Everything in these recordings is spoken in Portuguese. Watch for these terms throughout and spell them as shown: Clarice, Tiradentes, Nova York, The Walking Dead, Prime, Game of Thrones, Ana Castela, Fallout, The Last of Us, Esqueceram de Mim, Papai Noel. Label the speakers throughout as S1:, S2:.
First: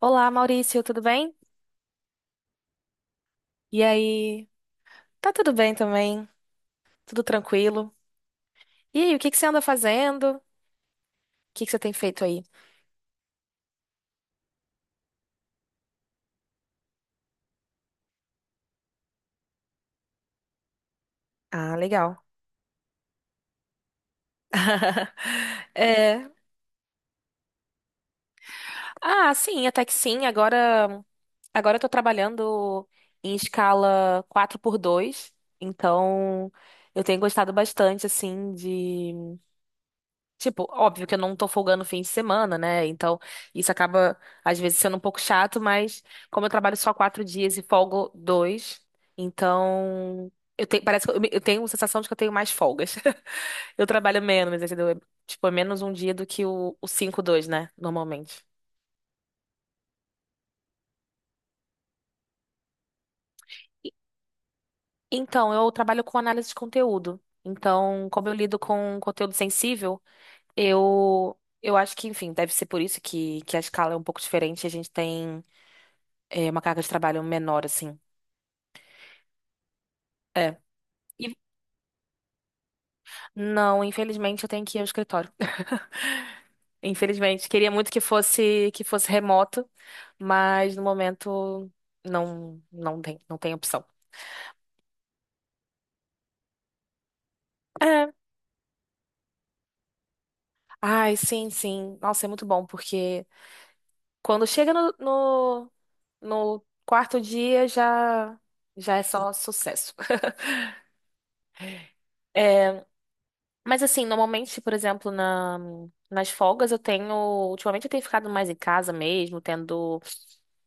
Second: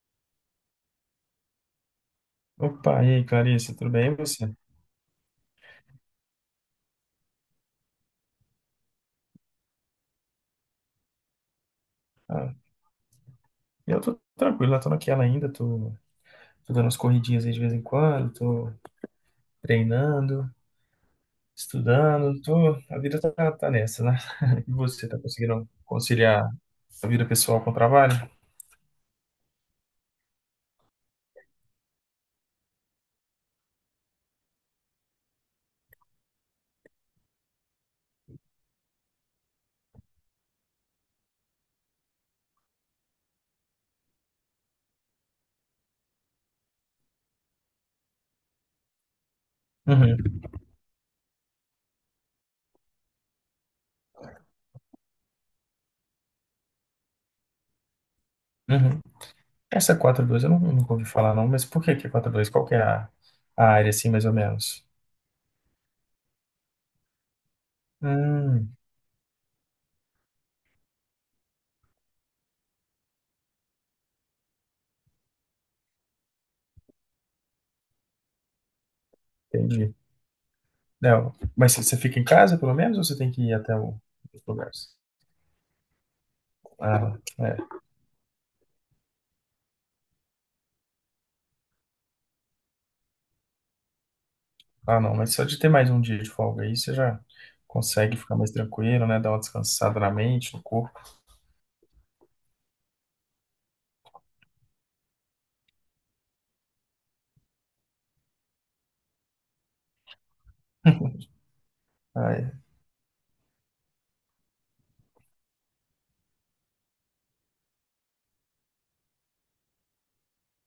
S1: Olá, Maurício, tudo bem?
S2: Opa, e aí, Clarice,
S1: E
S2: tudo bem, e
S1: aí?
S2: você?
S1: Tá tudo bem também? Tudo tranquilo? E aí, o que que você anda fazendo? O que que você tem feito aí?
S2: Eu tô tranquilo, eu tô naquela ainda, tô, tô dando umas corridinhas aí de vez em quando, tô treinando,
S1: Ah, legal.
S2: estudando, tô, a vida tá, tá nessa, né? E você, tá conseguindo
S1: É.
S2: conciliar a vida pessoal com o trabalho?
S1: Ah, sim, até que sim. Agora, eu tô trabalhando em escala 4 por 2. Então eu tenho gostado bastante, assim. Tipo, óbvio que eu não tô folgando fim de semana, né? Então, isso acaba, às vezes, sendo um pouco chato, mas como eu trabalho só 4 dias e folgo dois,
S2: Uhum,
S1: então eu tenho, parece que eu, eu tenho a sensação de que eu tenho mais folgas. Eu trabalho menos, entendeu? É, tipo, é menos um dia do que o 5-2, né? Normalmente.
S2: uhum. Essa quatro dois eu não, nunca ouvi falar não, mas por que que é 4-2? Qual que é a área,
S1: E-
S2: assim, mais ou menos?
S1: Então, eu trabalho com análise de conteúdo. Então, como eu lido
S2: Hum,
S1: com conteúdo sensível, eu acho que, enfim, deve ser por isso que a escala é um pouco diferente. A gente tem. É uma carga de trabalho menor, assim.
S2: Entendi.
S1: É. E-
S2: Não, mas você fica em casa, pelo menos, ou você tem que ir até
S1: Não,
S2: o-
S1: infelizmente
S2: os
S1: eu tenho que ir ao
S2: lugares?
S1: escritório.
S2: Ah,
S1: Infelizmente,
S2: é.
S1: queria muito que fosse remoto, mas no momento não tem opção.
S2: Ah, não, mas só de ter mais um dia de folga aí, você já
S1: É.
S2: consegue ficar mais tranquilo, né? Dar uma descansada na mente, no corpo.
S1: Ai, sim, sim. Nossa, é muito bom, porque quando chega no quarto dia já é só sucesso.
S2: Ah, é.
S1: Mas assim, normalmente, por exemplo, nas folgas eu tenho. Ultimamente eu tenho ficado mais em casa mesmo, tendo.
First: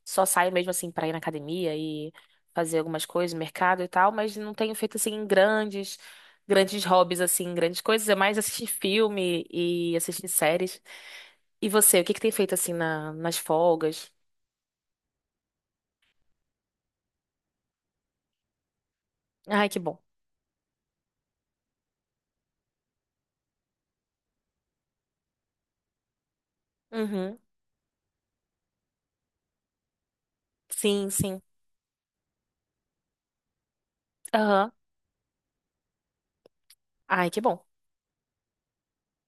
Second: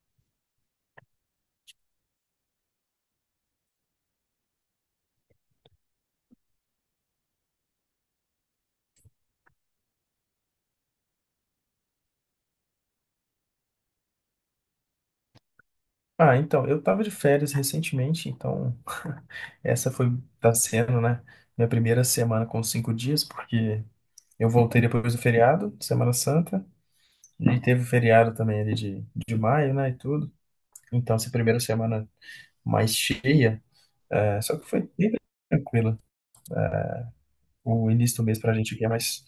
S1: Só saio mesmo assim pra ir na academia e fazer algumas coisas, mercado e tal, mas não tenho feito assim grandes, grandes hobbies, assim, grandes coisas. É mais assistir filme e assistir séries. E você, o que que tem feito assim nas folgas?
S2: Ah, então, eu tava de férias recentemente, então
S1: Ai, que
S2: essa
S1: bom.
S2: foi, tá sendo, né, minha primeira semana com cinco dias, porque eu voltei depois do feriado, Semana Santa,
S1: Uhum.
S2: e teve o feriado também ali de maio, né, e tudo.
S1: Sim,
S2: Então, essa
S1: sim.
S2: primeira semana mais cheia, é, só que
S1: Aham.
S2: foi bem tranquila.
S1: Ai, que bom.
S2: O início do mês pra gente aqui é mais,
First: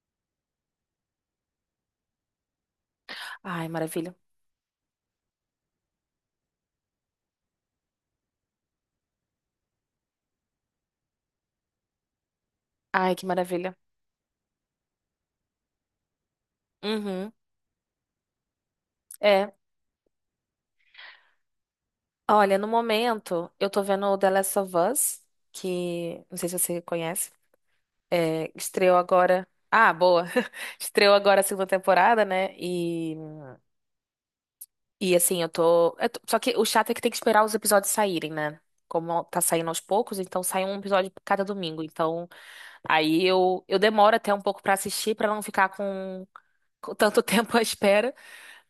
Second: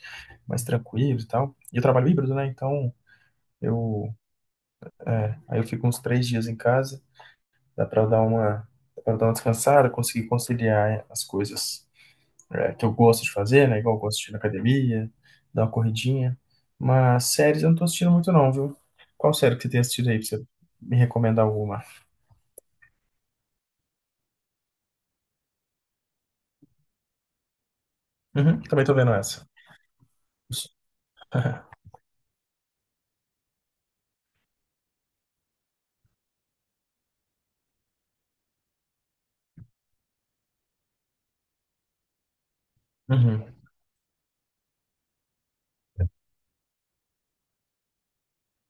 S2: mais tranquilo e tal. E eu trabalho híbrido, né, então
S1: Ai,
S2: eu,
S1: maravilha.
S2: é, aí eu fico uns três dias em casa, dá pra eu dar uma, dá pra eu dar uma descansada, conseguir conciliar as coisas, é, que eu
S1: Ai,
S2: gosto
S1: que
S2: de fazer,
S1: maravilha.
S2: né? Igual eu gosto de ir na academia, dar uma corridinha. Mas
S1: Uhum.
S2: séries eu não tô assistindo muito não, viu? Qual
S1: É.
S2: série que você tem assistido aí pra você me recomendar alguma?
S1: Olha, no momento, eu tô vendo o The Last of Us, que não sei se você conhece. É,
S2: Uhum, também tô
S1: estreou
S2: vendo essa.
S1: agora. Ah, boa. Estreou agora a segunda temporada, né? E assim, só que o chato é que tem que esperar os episódios saírem, né? Como tá saindo aos poucos, então sai um episódio cada domingo. Então, aí
S2: Uhum.
S1: eu demoro até um pouco pra assistir, pra não ficar com tanto tempo à espera.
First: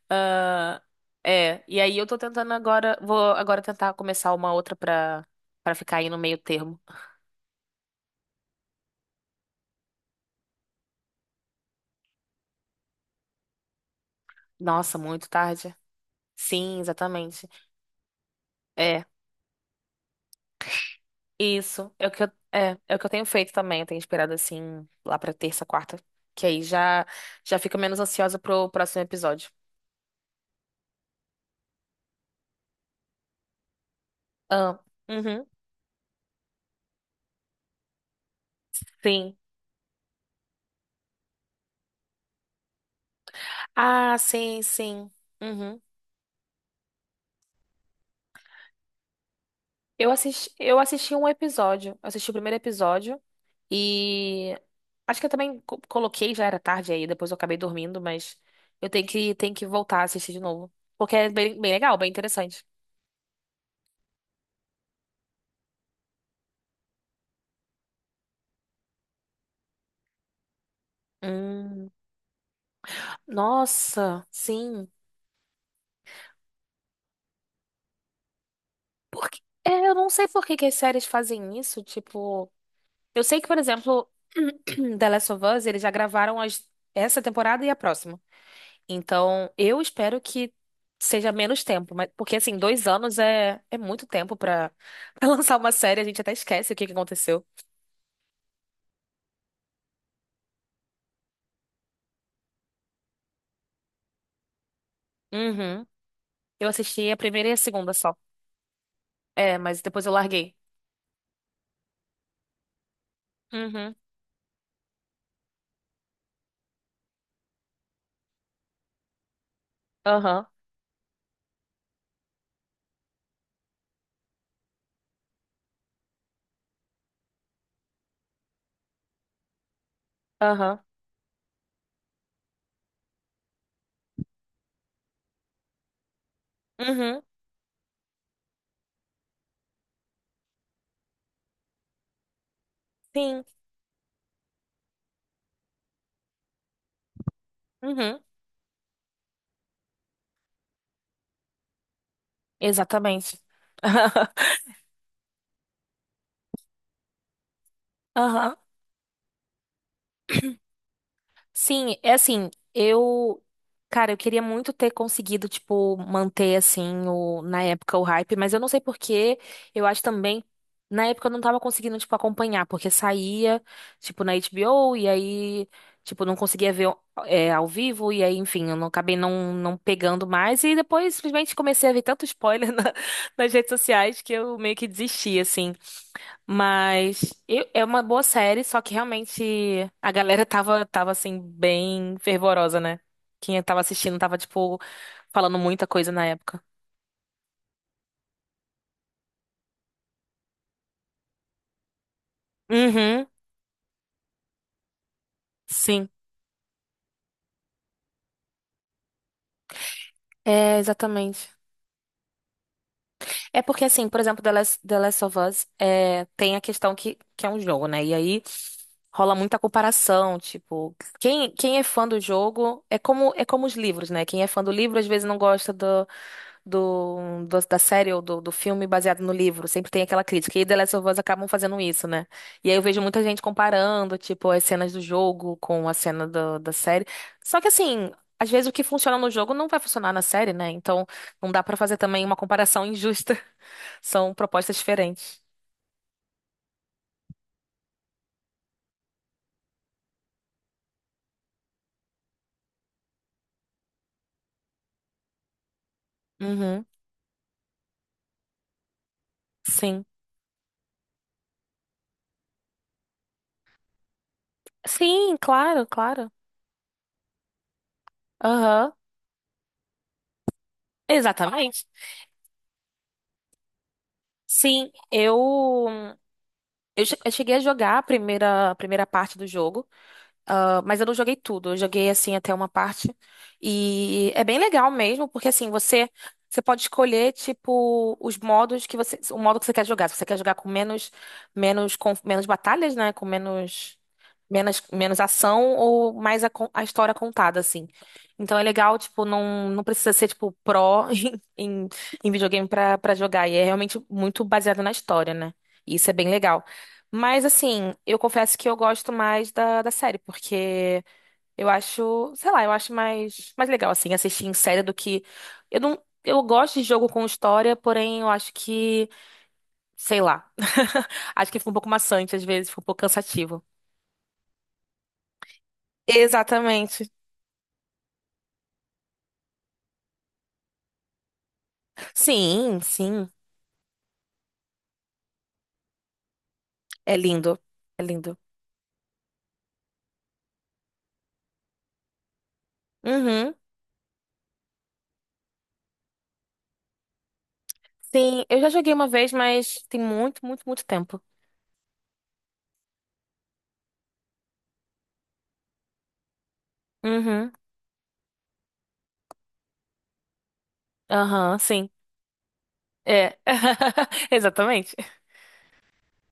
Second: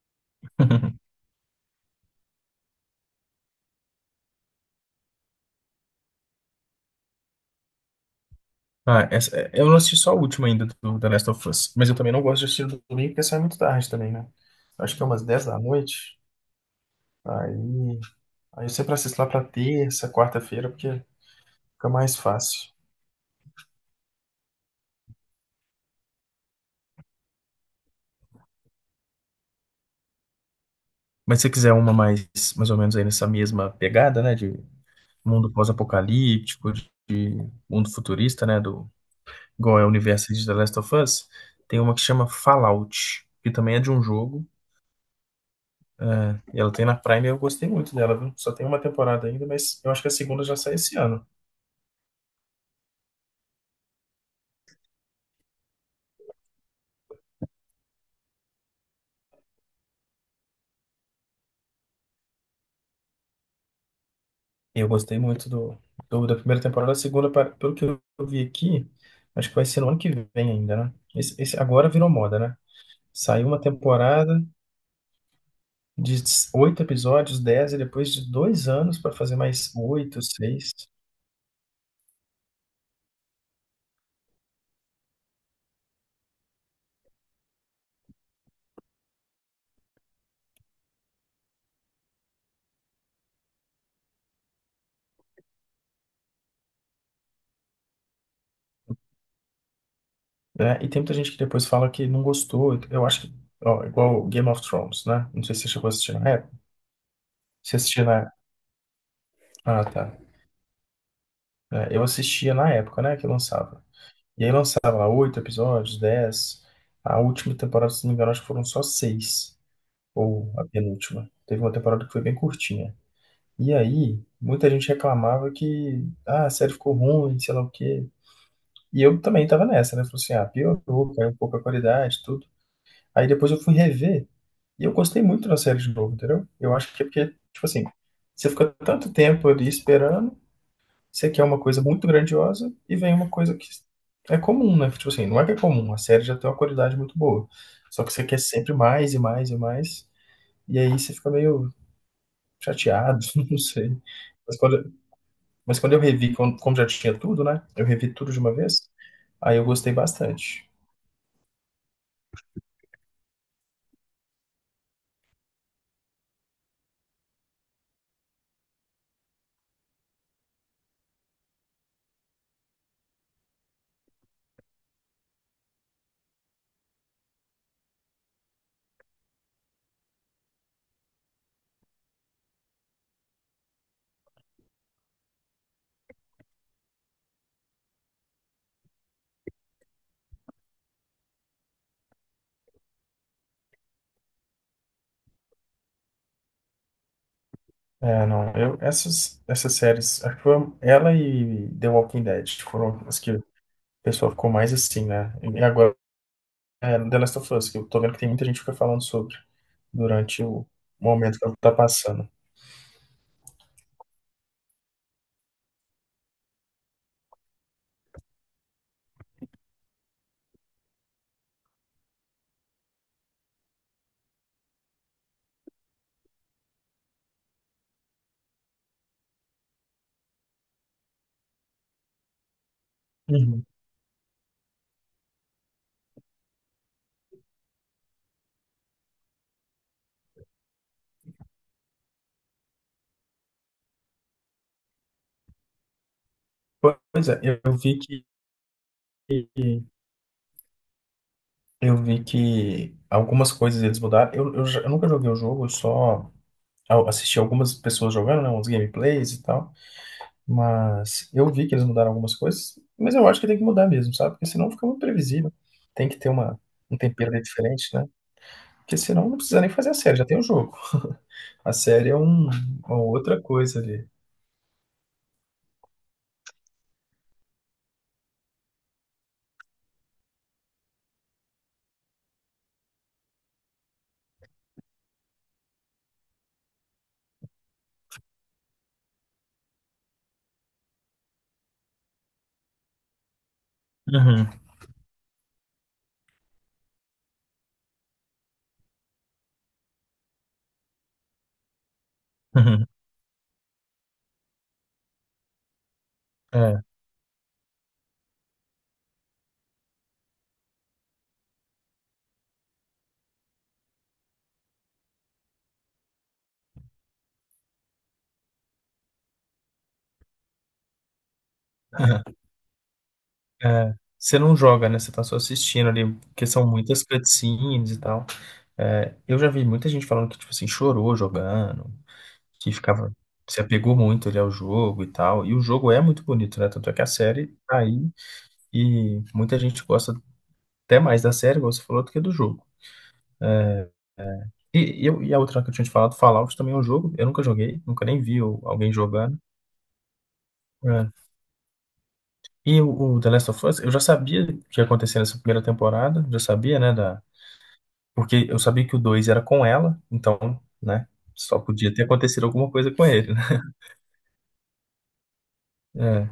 S1: Ah, é, e aí eu tô tentando agora, vou agora tentar começar uma outra pra ficar aí no meio termo.
S2: Ah, essa, é- eu não assisti só a última ainda do The Last of Us, mas eu também não gosto de assistir no domingo porque sai muito tarde também, né? Acho
S1: Nossa,
S2: que é umas
S1: muito
S2: 10 da
S1: tarde.
S2: noite.
S1: Sim, exatamente.
S2: Aí. Aí eu sempre
S1: É,
S2: assisto lá pra terça, quarta-feira, porque fica
S1: isso. É o
S2: mais
S1: que eu,
S2: fácil.
S1: é o que eu tenho feito também. Eu tenho esperado assim lá pra terça, quarta, que aí já fico menos ansiosa pro próximo episódio.
S2: Mas se você quiser uma mais, mais ou menos aí nessa mesma pegada, né? De
S1: Ah, uhum,
S2: mundo pós-apocalíptico, de mundo futurista, né? Do,
S1: sim.
S2: igual é o universo de The Last of Us, tem uma que chama Fallout, que também é de um
S1: Ah,
S2: jogo.
S1: sim, sim. Uhum.
S2: É, e ela tem na Prime e eu gostei muito dela, viu? Só tem uma temporada ainda, mas eu acho que
S1: Eu
S2: a segunda
S1: assisti,
S2: já sai
S1: eu
S2: esse
S1: assisti
S2: ano.
S1: um episódio. Eu assisti o primeiro episódio e acho que eu também coloquei, já era tarde aí, depois eu acabei dormindo, mas eu tenho que voltar a assistir de novo. Porque é bem, bem legal, bem interessante.
S2: E eu gostei muito do, do- da primeira temporada. A segunda, pa- pelo que eu vi aqui, acho que vai ser no ano que vem ainda, né? Esse
S1: Hum,
S2: agora virou moda, né? Saiu uma
S1: nossa,
S2: temporada
S1: sim.
S2: de oito episódios, dez, e depois de dois anos para fazer
S1: Porque,
S2: mais
S1: é, eu não
S2: oito,
S1: sei por que que as
S2: seis,
S1: séries fazem isso. Tipo, eu sei que, por exemplo, The Last of Us, eles já gravaram essa temporada e a próxima. Então, eu espero que seja menos tempo, mas porque assim, 2 anos é muito tempo pra pra lançar uma série, a gente até esquece o que que aconteceu.
S2: né? E tem muita gente que depois fala que não gostou. Eu acho que, ó, igual Game of Thrones, né? Não sei se você
S1: Uhum.
S2: chegou a assistir na época.
S1: Eu assisti a primeira e a
S2: Você
S1: segunda
S2: assistia
S1: só.
S2: na.
S1: É, mas
S2: Ah, tá.
S1: depois eu larguei.
S2: É, eu assistia na época, né, que lançava.
S1: Uhum.
S2: E aí lançava lá oito episódios, dez. A última temporada, se não me engano, acho que foram só seis,
S1: Aham.
S2: ou a penúltima. Teve uma temporada que foi bem curtinha. E aí, muita gente reclamava que ah, a série ficou ruim, sei lá o quê. E eu também tava nessa, né? Falei assim, ah,
S1: Aham.
S2: piorou, caiu um pouco a qualidade, tudo. Aí depois eu fui rever e eu gostei muito da série de novo, entendeu? Eu acho que é
S1: Uhum.
S2: porque, tipo assim, você fica tanto tempo ali esperando, você quer uma coisa muito grandiosa e vem uma
S1: Sim.
S2: coisa que é comum, né? Tipo assim, não é que é comum, a série já tem uma qualidade muito boa. Só que
S1: Uhum.
S2: você quer sempre mais e mais e mais, e aí você fica meio chateado,
S1: Exatamente.
S2: não sei. Mas quando, mas quando eu revi, como como já tinha tudo, né? Eu revi tudo de uma
S1: Aham.
S2: vez, aí eu gostei bastante.
S1: Sim, é assim, eu, cara, eu queria muito ter conseguido, tipo, manter assim o na época o hype, mas eu não sei por quê. Eu acho também na época eu não tava conseguindo, tipo, acompanhar, porque saía, tipo, na HBO e aí, tipo, não conseguia ver ao vivo e aí, enfim, eu não acabei não pegando mais e depois simplesmente comecei a ver tanto spoiler na- nas redes sociais que eu meio que desisti, assim. Mas é uma boa série, só que realmente a galera tava assim, bem fervorosa, né? Quem tava assistindo tava, tipo, falando muita coisa na época.
S2: É, não, eu, essas, essas séries, acho que foi ela e The Walking Dead foram as
S1: Uhum,
S2: que o pessoal ficou mais assim, né? E agora
S1: sim.
S2: é The Last of Us, que eu tô vendo que tem muita gente que fica falando sobre durante o
S1: É,
S2: momento que
S1: exatamente.
S2: ela tá passando.
S1: É porque, assim, por exemplo, The Last of Us é, tem a questão que é um jogo, né? E aí rola muita comparação, tipo, quem é fã do jogo é como os livros, né? Quem é fã do livro às vezes não gosta da série ou do filme baseado no livro. Sempre tem aquela crítica. E The Last of Us acabam fazendo isso, né? E aí eu vejo muita gente
S2: Uhum.
S1: comparando, tipo, as cenas do jogo com a cena da série. Só que assim, às vezes o que funciona no jogo não vai funcionar na série, né? Então não dá pra fazer também uma comparação injusta. São propostas diferentes.
S2: Pois é, eu vi que eu vi que algumas coisas eles mudaram. Eu, já- eu nunca joguei o jogo, eu só
S1: Uhum,
S2: a- assisti algumas pessoas jogando, né, uns gameplays e tal.
S1: sim.
S2: Mas eu vi que eles mudaram algumas coisas, mas eu acho que tem que mudar mesmo, sabe? Porque senão fica muito
S1: Sim,
S2: previsível.
S1: claro,
S2: Tem que ter
S1: claro.
S2: uma, um tempero ali diferente, né?
S1: Aham.
S2: Porque senão não precisa nem fazer a série, já tem o jogo. A
S1: Exatamente.
S2: série é um, uma outra coisa ali.
S1: Sim, eu, eu cheguei a jogar a primeira parte do jogo. Ah, mas eu não joguei tudo, eu joguei assim até uma parte. E é bem legal mesmo, porque assim, você pode escolher tipo os modos que você, o modo que você quer jogar. Se você quer jogar com menos batalhas, né, com menos
S2: Uhum,
S1: menos menos ação ou mais a história contada assim. Então é legal, tipo, não precisa ser tipo pró em, em, em videogame
S2: uhum,
S1: pra para jogar, e é realmente muito baseado na história, né? E isso é bem legal.
S2: é,
S1: Mas assim, eu confesso que eu gosto mais da série, porque eu acho, sei lá, eu acho mais, mais legal assim assistir em série do que eu não, eu gosto de jogo com história, porém eu acho que, sei lá, acho que fica um pouco
S2: uhum,
S1: maçante às vezes, fica um pouco cansativo.
S2: é. Você não joga, né? Você tá só assistindo ali, porque são muitas
S1: Exatamente.
S2: cutscenes e tal. É, eu já vi muita gente falando que, tipo assim, chorou jogando, que
S1: Sim,
S2: ficava,
S1: sim,
S2: se apegou muito ali ao jogo e tal. E o jogo é muito bonito, né? Tanto é que a
S1: é
S2: série
S1: lindo,
S2: tá
S1: é
S2: aí
S1: lindo.
S2: e muita gente gosta até mais da série, igual você falou, do que do jogo.
S1: Uhum.
S2: E eu, e a outra que eu tinha te falado, Fallout também é um jogo. Eu nunca joguei, nunca nem vi
S1: Sim, eu
S2: o-
S1: já
S2: alguém
S1: joguei uma vez,
S2: jogando.
S1: mas tem muito, muito, muito
S2: É.
S1: tempo.
S2: E o The Last of Us, eu já sabia o que ia acontecer nessa primeira temporada, já sabia, né, da...
S1: Uhum.
S2: porque eu sabia que o 2 era com ela, então, né,
S1: Aham,
S2: só
S1: sim.
S2: podia ter acontecido alguma coisa com ele,
S1: É.
S2: né?
S1: Exatamente.
S2: É.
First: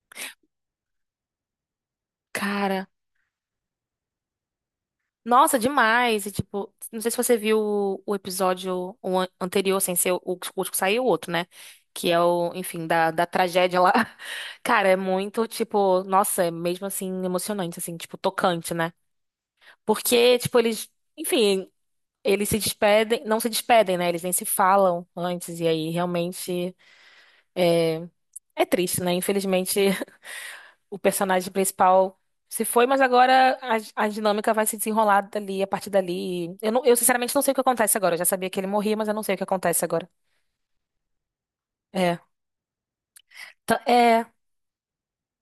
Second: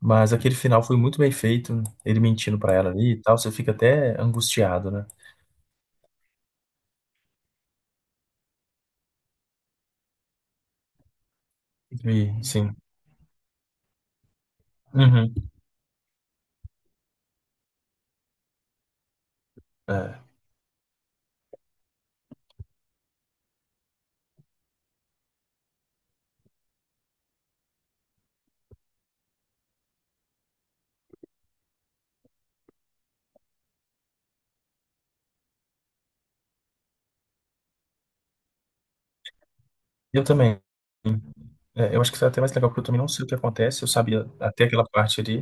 S2: Mas aquele final foi muito bem feito, ele mentindo pra
S1: Cara.
S2: ela ali e tal, você fica até angustiado, né?
S1: Nossa, demais. E, tipo, não sei se você viu o episódio o anterior, sem ser o último que saiu, o outro, né? Que é
S2: E,
S1: o,
S2: sim.
S1: enfim, da tragédia lá. Cara, é
S2: Uhum.
S1: muito, tipo, nossa, é mesmo assim emocionante, assim, tipo, tocante, né?
S2: É.
S1: Porque, tipo, eles, enfim, eles se despedem, não se despedem, né? Eles nem se falam antes, e aí realmente é triste, né? Infelizmente, o personagem principal se foi, mas agora a dinâmica vai se desenrolar dali, a partir dali. Eu, não, eu sinceramente não sei o que acontece agora. Eu já sabia que ele morria, mas eu não sei o que acontece agora.
S2: Eu também. É, eu acho que
S1: É.
S2: isso é até mais legal, porque eu também não sei o que acontece, eu
S1: É.
S2: sabia até aquela parte ali,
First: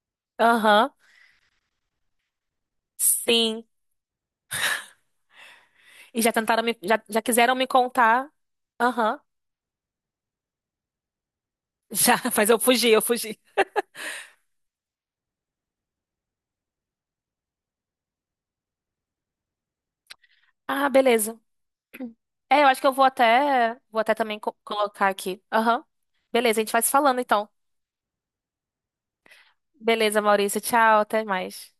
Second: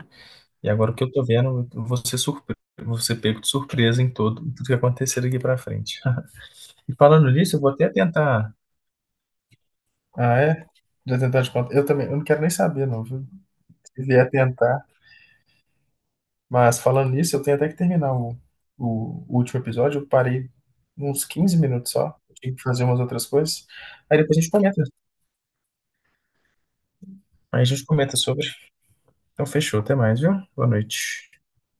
S2: e
S1: Aham.
S2: agora o que eu tô vendo, eu vou ser surpre... vou ser pego de
S1: Sim.
S2: surpresa em todo, em tudo que acontecer daqui pra frente.
S1: E já tentaram me.
S2: E
S1: Já
S2: falando
S1: quiseram
S2: nisso, eu
S1: me
S2: vou até
S1: contar.
S2: tentar.
S1: Aham.
S2: Ah, é? Já tentar te contar. Eu também,
S1: Já,
S2: eu não quero
S1: mas
S2: nem
S1: eu
S2: saber,
S1: fugi, eu
S2: não, viu?
S1: fugi.
S2: Se vier tentar. Mas falando nisso, eu tenho até que terminar o último episódio, eu parei
S1: Ah,
S2: uns
S1: beleza.
S2: 15 minutos só, eu tinha
S1: É,
S2: que
S1: eu acho
S2: fazer
S1: que eu
S2: umas
S1: vou
S2: outras coisas.
S1: até. Vou até
S2: Aí
S1: também
S2: depois a gente
S1: co-
S2: comenta.
S1: colocar aqui. Aham. Beleza, a gente vai se falando então.
S2: Aí a gente comenta sobre. Então fechou, até
S1: Beleza,
S2: mais, viu?
S1: Maurício.
S2: Boa
S1: Tchau, até
S2: noite.
S1: mais.